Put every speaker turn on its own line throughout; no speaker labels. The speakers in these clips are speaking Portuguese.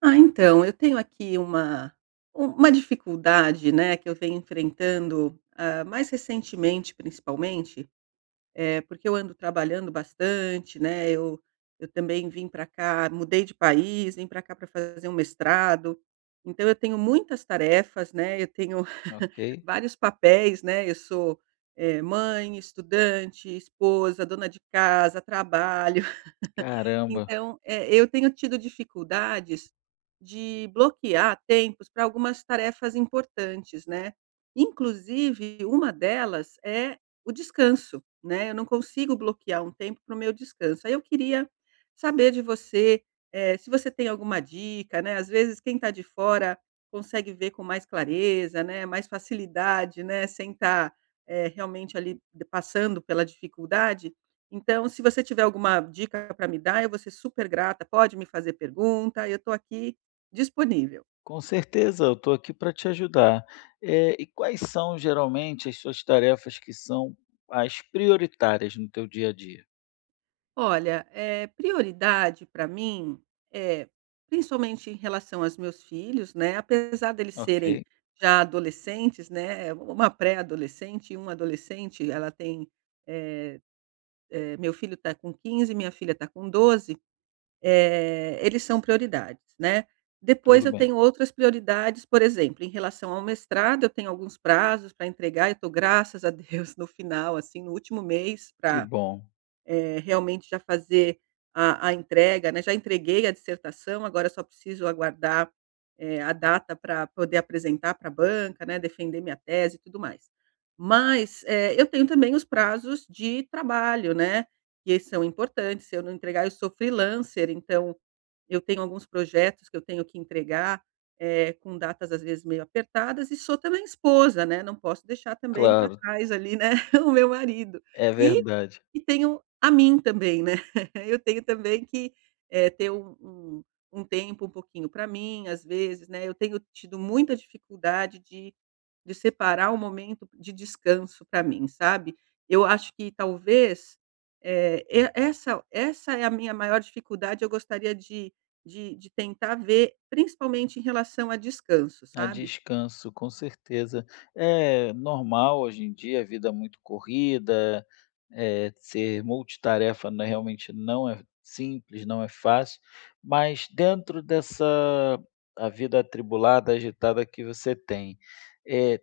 Eu tenho aqui uma dificuldade, né, que eu venho enfrentando, mais recentemente, principalmente, é porque eu ando trabalhando bastante, né, eu também vim para cá, mudei de país, vim para cá para fazer um mestrado, então eu tenho muitas tarefas, né, eu tenho
Ok.
vários papéis, né, eu sou mãe, estudante, esposa, dona de casa, trabalho.
Caramba,
Então, eu tenho tido dificuldades de bloquear tempos para algumas tarefas importantes, né. Inclusive, uma delas é o descanso, né, eu não consigo bloquear um tempo para o meu descanso. Aí eu queria saber de você, se você tem alguma dica, né, às vezes quem está de fora consegue ver com mais clareza, né, mais facilidade, né, sem estar realmente ali passando pela dificuldade. Então, se você tiver alguma dica para me dar, eu vou ser super grata, pode me fazer pergunta, eu estou aqui disponível.
com certeza eu estou aqui para te ajudar. E quais são geralmente as suas tarefas que são as prioritárias no teu dia a dia?
Olha, prioridade para mim é, principalmente em relação aos meus filhos, né, apesar deles
Ok,
serem já adolescentes, né, uma pré-adolescente e um adolescente, meu filho está com 15, minha filha está com 12. Eh, eles são prioridades, né. Depois
tudo
eu
bem.
tenho outras prioridades, por exemplo, em relação ao mestrado, eu tenho alguns prazos para entregar, eu tô, graças a Deus, no final, assim, no último mês
Que
para
bom,
realmente já fazer a entrega, né. Já entreguei a dissertação, agora só preciso aguardar a data para poder apresentar para a banca, né, defender minha tese e tudo mais. Mas, eu tenho também os prazos de trabalho, né, que são importantes, se eu não entregar, eu sou freelancer, então eu tenho alguns projetos que eu tenho que entregar, com datas, às vezes, meio apertadas, e sou também esposa, né, não posso deixar também para
claro,
trás ali, né, o meu marido.
é
E
verdade.
e tenho a mim também, né, eu tenho também que, ter um tempo um pouquinho para mim, às vezes, né, eu tenho tido muita dificuldade de separar um momento de descanso para mim, sabe. Eu acho que talvez, essa é a minha maior dificuldade, eu gostaria de tentar ver, principalmente em relação a descanso,
A
sabe.
descanso, com certeza. É normal hoje em dia, a vida é muito corrida, ser multitarefa não é realmente não é simples, não é fácil, mas dentro dessa a vida atribulada, agitada que você tem, eh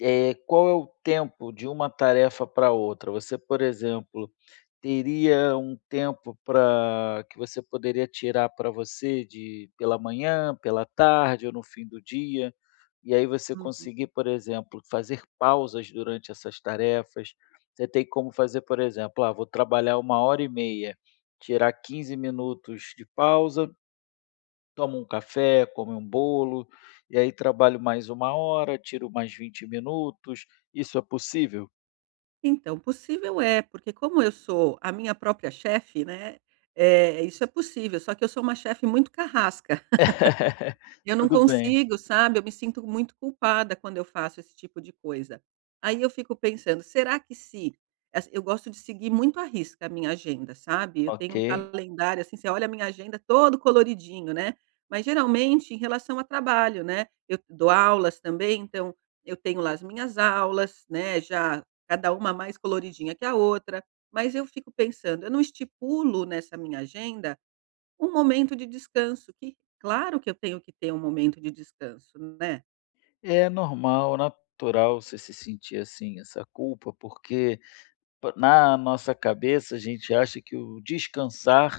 qual é o tempo de uma tarefa para outra? Você, por exemplo, teria um tempo para que você poderia tirar para você de pela manhã, pela tarde ou no fim do dia, e aí você
Uhum.
conseguir, por exemplo, fazer pausas durante essas tarefas. Você tem como fazer, por exemplo: "Ah, vou trabalhar 1 hora e meia, tirar 15 minutos de pausa, tomo um café, como um bolo, e aí trabalho mais 1 hora, tiro mais 20 minutos". Isso é possível?
Então, possível é, porque como eu sou a minha própria chefe, né, isso é possível, só que eu sou uma chefe muito carrasca. Eu não
Tudo bem,
consigo, sabe, eu me sinto muito culpada quando eu faço esse tipo de coisa. Aí eu fico pensando, será que se as eu gosto de seguir muito à risca a minha agenda, sabe, eu tenho
ok.
um calendário, assim, você olha a minha agenda todo coloridinho, né, mas geralmente em relação a trabalho, né, eu dou aulas também, então eu tenho lá as minhas aulas, né, já cada uma mais coloridinha que a outra, mas eu fico pensando, eu não estipulo nessa minha agenda um momento de descanso, que claro que eu tenho que ter um momento de descanso, né.
É normal, natural você se sentir assim, essa culpa, porque na nossa cabeça a gente acha que o descansar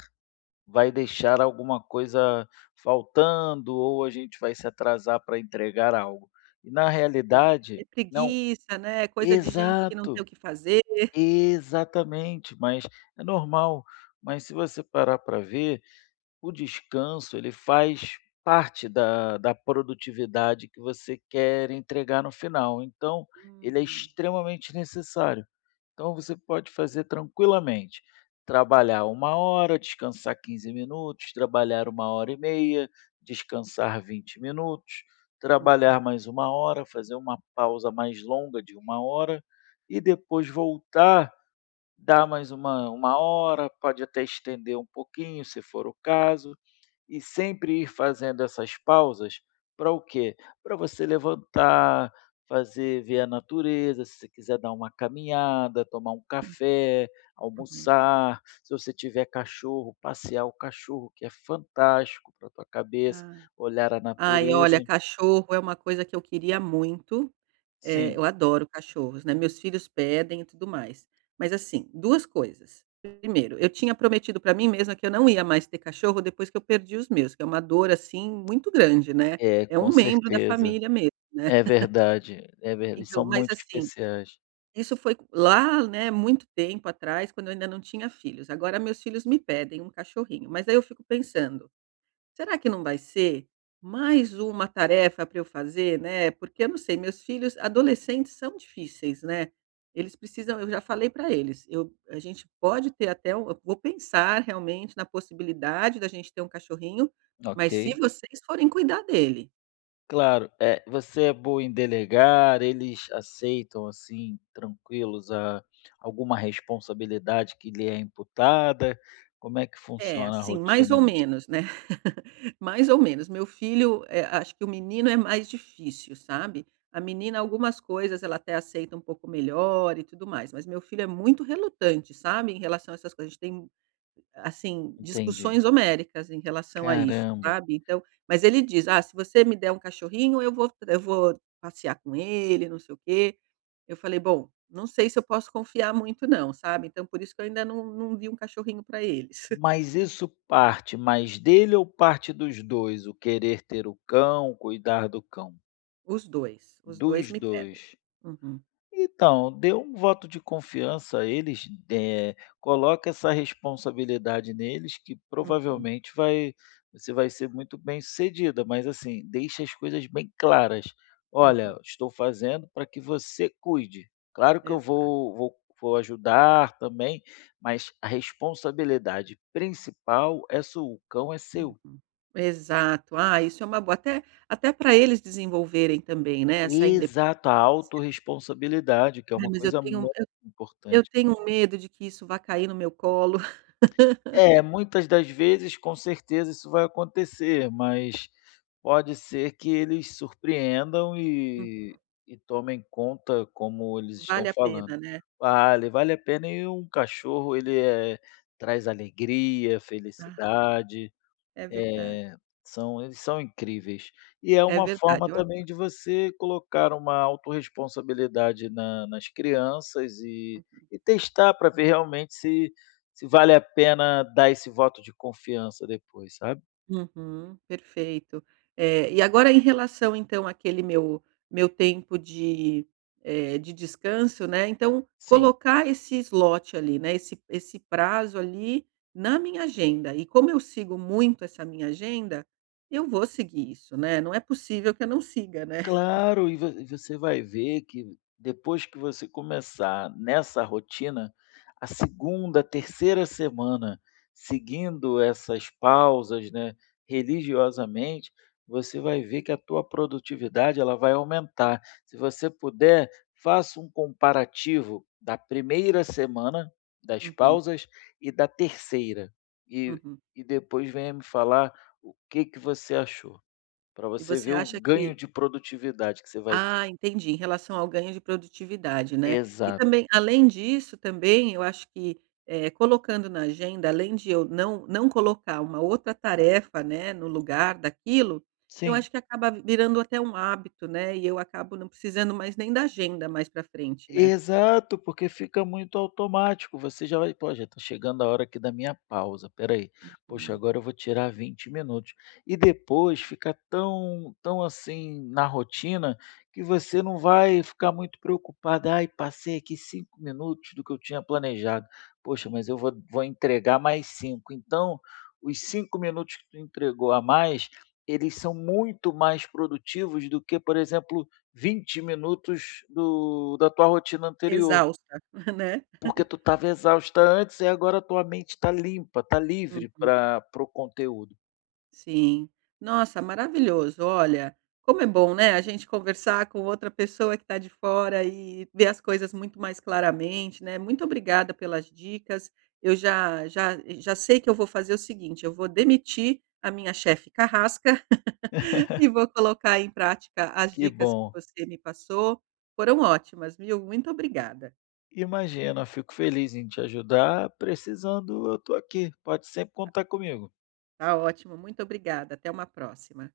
vai deixar alguma coisa faltando ou a gente vai se atrasar para entregar algo. E na
É
realidade, não,
preguiça, né, é coisa de gente que não tem
exato,
o que fazer.
exatamente, mas é normal. Mas se você parar para ver, o descanso, ele faz parte da produtividade que você quer entregar no final, então ele é
Hum,
extremamente necessário. Então você pode fazer tranquilamente, trabalhar 1 hora, descansar 15 minutos, trabalhar uma hora e meia, descansar 20 minutos,
uhum,
trabalhar mais 1 hora, fazer uma pausa mais longa de 1 hora e depois voltar, dar mais uma hora, pode até estender um pouquinho, se for o caso. E sempre ir fazendo essas pausas para o quê? Para você levantar, fazer ver a natureza, se você quiser dar uma caminhada, tomar um
uhum,
café,
uhum.
almoçar, se você tiver cachorro, passear o cachorro, que é fantástico para tua cabeça,
Ai,
olhar a
ai,
natureza.
olha, cachorro é uma coisa que eu queria muito,
Sim.
eu adoro cachorros, né, meus filhos pedem e tudo mais. Mas assim, 2 coisas. Primeiro, eu tinha prometido para mim mesma que eu não ia mais ter cachorro depois que eu perdi os meus, que é uma dor, assim, muito grande, né,
É,
é
com
um membro da
certeza.
família mesmo, né.
É verdade, é verdade.
Então,
São
mas
muito
assim,
especiais.
isso foi lá, né, muito tempo atrás, quando eu ainda não tinha filhos. Agora meus filhos me pedem um cachorrinho, mas aí eu fico pensando: "Será que não vai ser mais uma tarefa para eu fazer, né?" Porque eu não sei, meus filhos adolescentes são difíceis, né. Eles precisam, eu já falei para eles: "Eu A gente pode ter até um, eu vou pensar realmente na possibilidade da gente ter um cachorrinho,
Ok.
mas se vocês forem cuidar dele".
Claro, você é boa em delegar, eles aceitam, assim, tranquilos a alguma responsabilidade que lhe é imputada? Como é que
É,
funciona a
assim, mais
rotina
ou
nisso?
menos, né. Mais ou menos. Meu filho, acho que o menino é mais difícil, sabe. A menina, algumas coisas ela até aceita um pouco melhor e tudo mais, mas meu filho é muito relutante, sabe, em relação a essas coisas. A gente tem, assim,
Entendi.
discussões homéricas em relação a isso,
Caramba.
sabe. Então mas ele diz: "Ah, se você me der um cachorrinho, eu vou passear com ele, não sei o quê". Eu falei: "Bom, não sei se eu posso confiar muito não, sabe, então por isso que eu ainda não vi um cachorrinho para eles".
Mas isso parte mais dele ou parte dos 2? O querer ter o cão, cuidar do cão?
Os 2
Dos
me pedem.
2.
Uhum,
Então, dê um voto de confiança a eles, coloca essa responsabilidade neles que
uhum,
provavelmente vai você vai ser muito bem-sucedida, mas assim, deixa as coisas bem claras.
uhum,
"Olha, estou fazendo para que você cuide. Claro que eu
exato,
vou ajudar também, mas a responsabilidade principal é sua, o cão é seu".
uhum. Exato. Ah, isso é uma boa, até até para eles desenvolverem também, né, essa independência.
Exato, a autorresponsabilidade, que é
Ai,
uma
mas eu
coisa
tenho
muito
eu eu
importante.
tenho medo de que isso vá cair no meu colo.
É, muitas das vezes, com certeza, isso vai acontecer, mas pode ser que eles surpreendam
Hum,
e tomem conta como eles estão
vale a pena,
falando.
né.
Vale, vale a pena e um cachorro ele, traz alegria,
Ah,
felicidade.
é verdade,
É, são eles são incríveis. E é
é
uma
verdade,
forma
eu a
também de você colocar uma autorresponsabilidade na nas crianças e testar para ver realmente se vale a pena dar esse voto de confiança depois, sabe?
Uhum, perfeito. E agora em relação então àquele meu tempo de, de descanso, né, então
Sim.
colocar esse slot ali, né, esse prazo ali na minha agenda, e como eu sigo muito essa minha agenda, eu vou seguir isso, né, não é possível que eu não siga, né.
Claro, e você vai ver que depois que você começar nessa rotina, a segunda, terceira semana, seguindo essas pausas, né, religiosamente, você vai ver que a tua produtividade, ela vai aumentar. Se você puder, faça um comparativo da primeira semana das
Uhum,
pausas e da terceira, e
uhum.
e depois venha me falar o que que você achou para
E
você
você
ver o
acha
ganho
que
de produtividade que você vai ter.
Ah, entendi, em relação ao ganho de produtividade, né. E
Exato.
também, além disso também, eu acho que, colocando na agenda, além de eu não colocar uma outra tarefa, né, no lugar daquilo, eu
Sim,
acho que acaba virando até um hábito, né, e eu acabo não precisando mais nem da agenda mais para frente, né.
exato, porque fica muito automático, você já vai: "Pô, já está chegando a hora aqui da minha pausa, espera aí, poxa,
Hum.
agora eu vou tirar 20 minutos". E depois fica tão tão, assim, na rotina, que você não vai ficar muito preocupado. "Ai, passei aqui 5 minutos do que eu tinha planejado. Poxa, mas eu vou entregar mais 5. Então, os 5 minutos que tu entregou a mais, eles são muito mais produtivos do que, por exemplo, 20 minutos do da tua rotina anterior,
Exausta, né.
porque tu estava exausta antes e agora tua mente está limpa, está livre pra para o conteúdo.
Sim. Nossa, maravilhoso. Olha, como é bom, né, a gente conversar com outra pessoa que está de fora e ver as coisas muito mais claramente, né. Muito obrigada pelas dicas. Eu já sei que eu vou fazer o seguinte, eu vou demitir a minha chefe carrasca e vou colocar em prática as
Que
dicas
bom.
que você me passou. Foram ótimas, viu. Muito obrigada.
Imagina, fico feliz em te ajudar, precisando eu estou aqui, pode sempre contar comigo.
Tá ótimo, muito obrigada. Até uma próxima.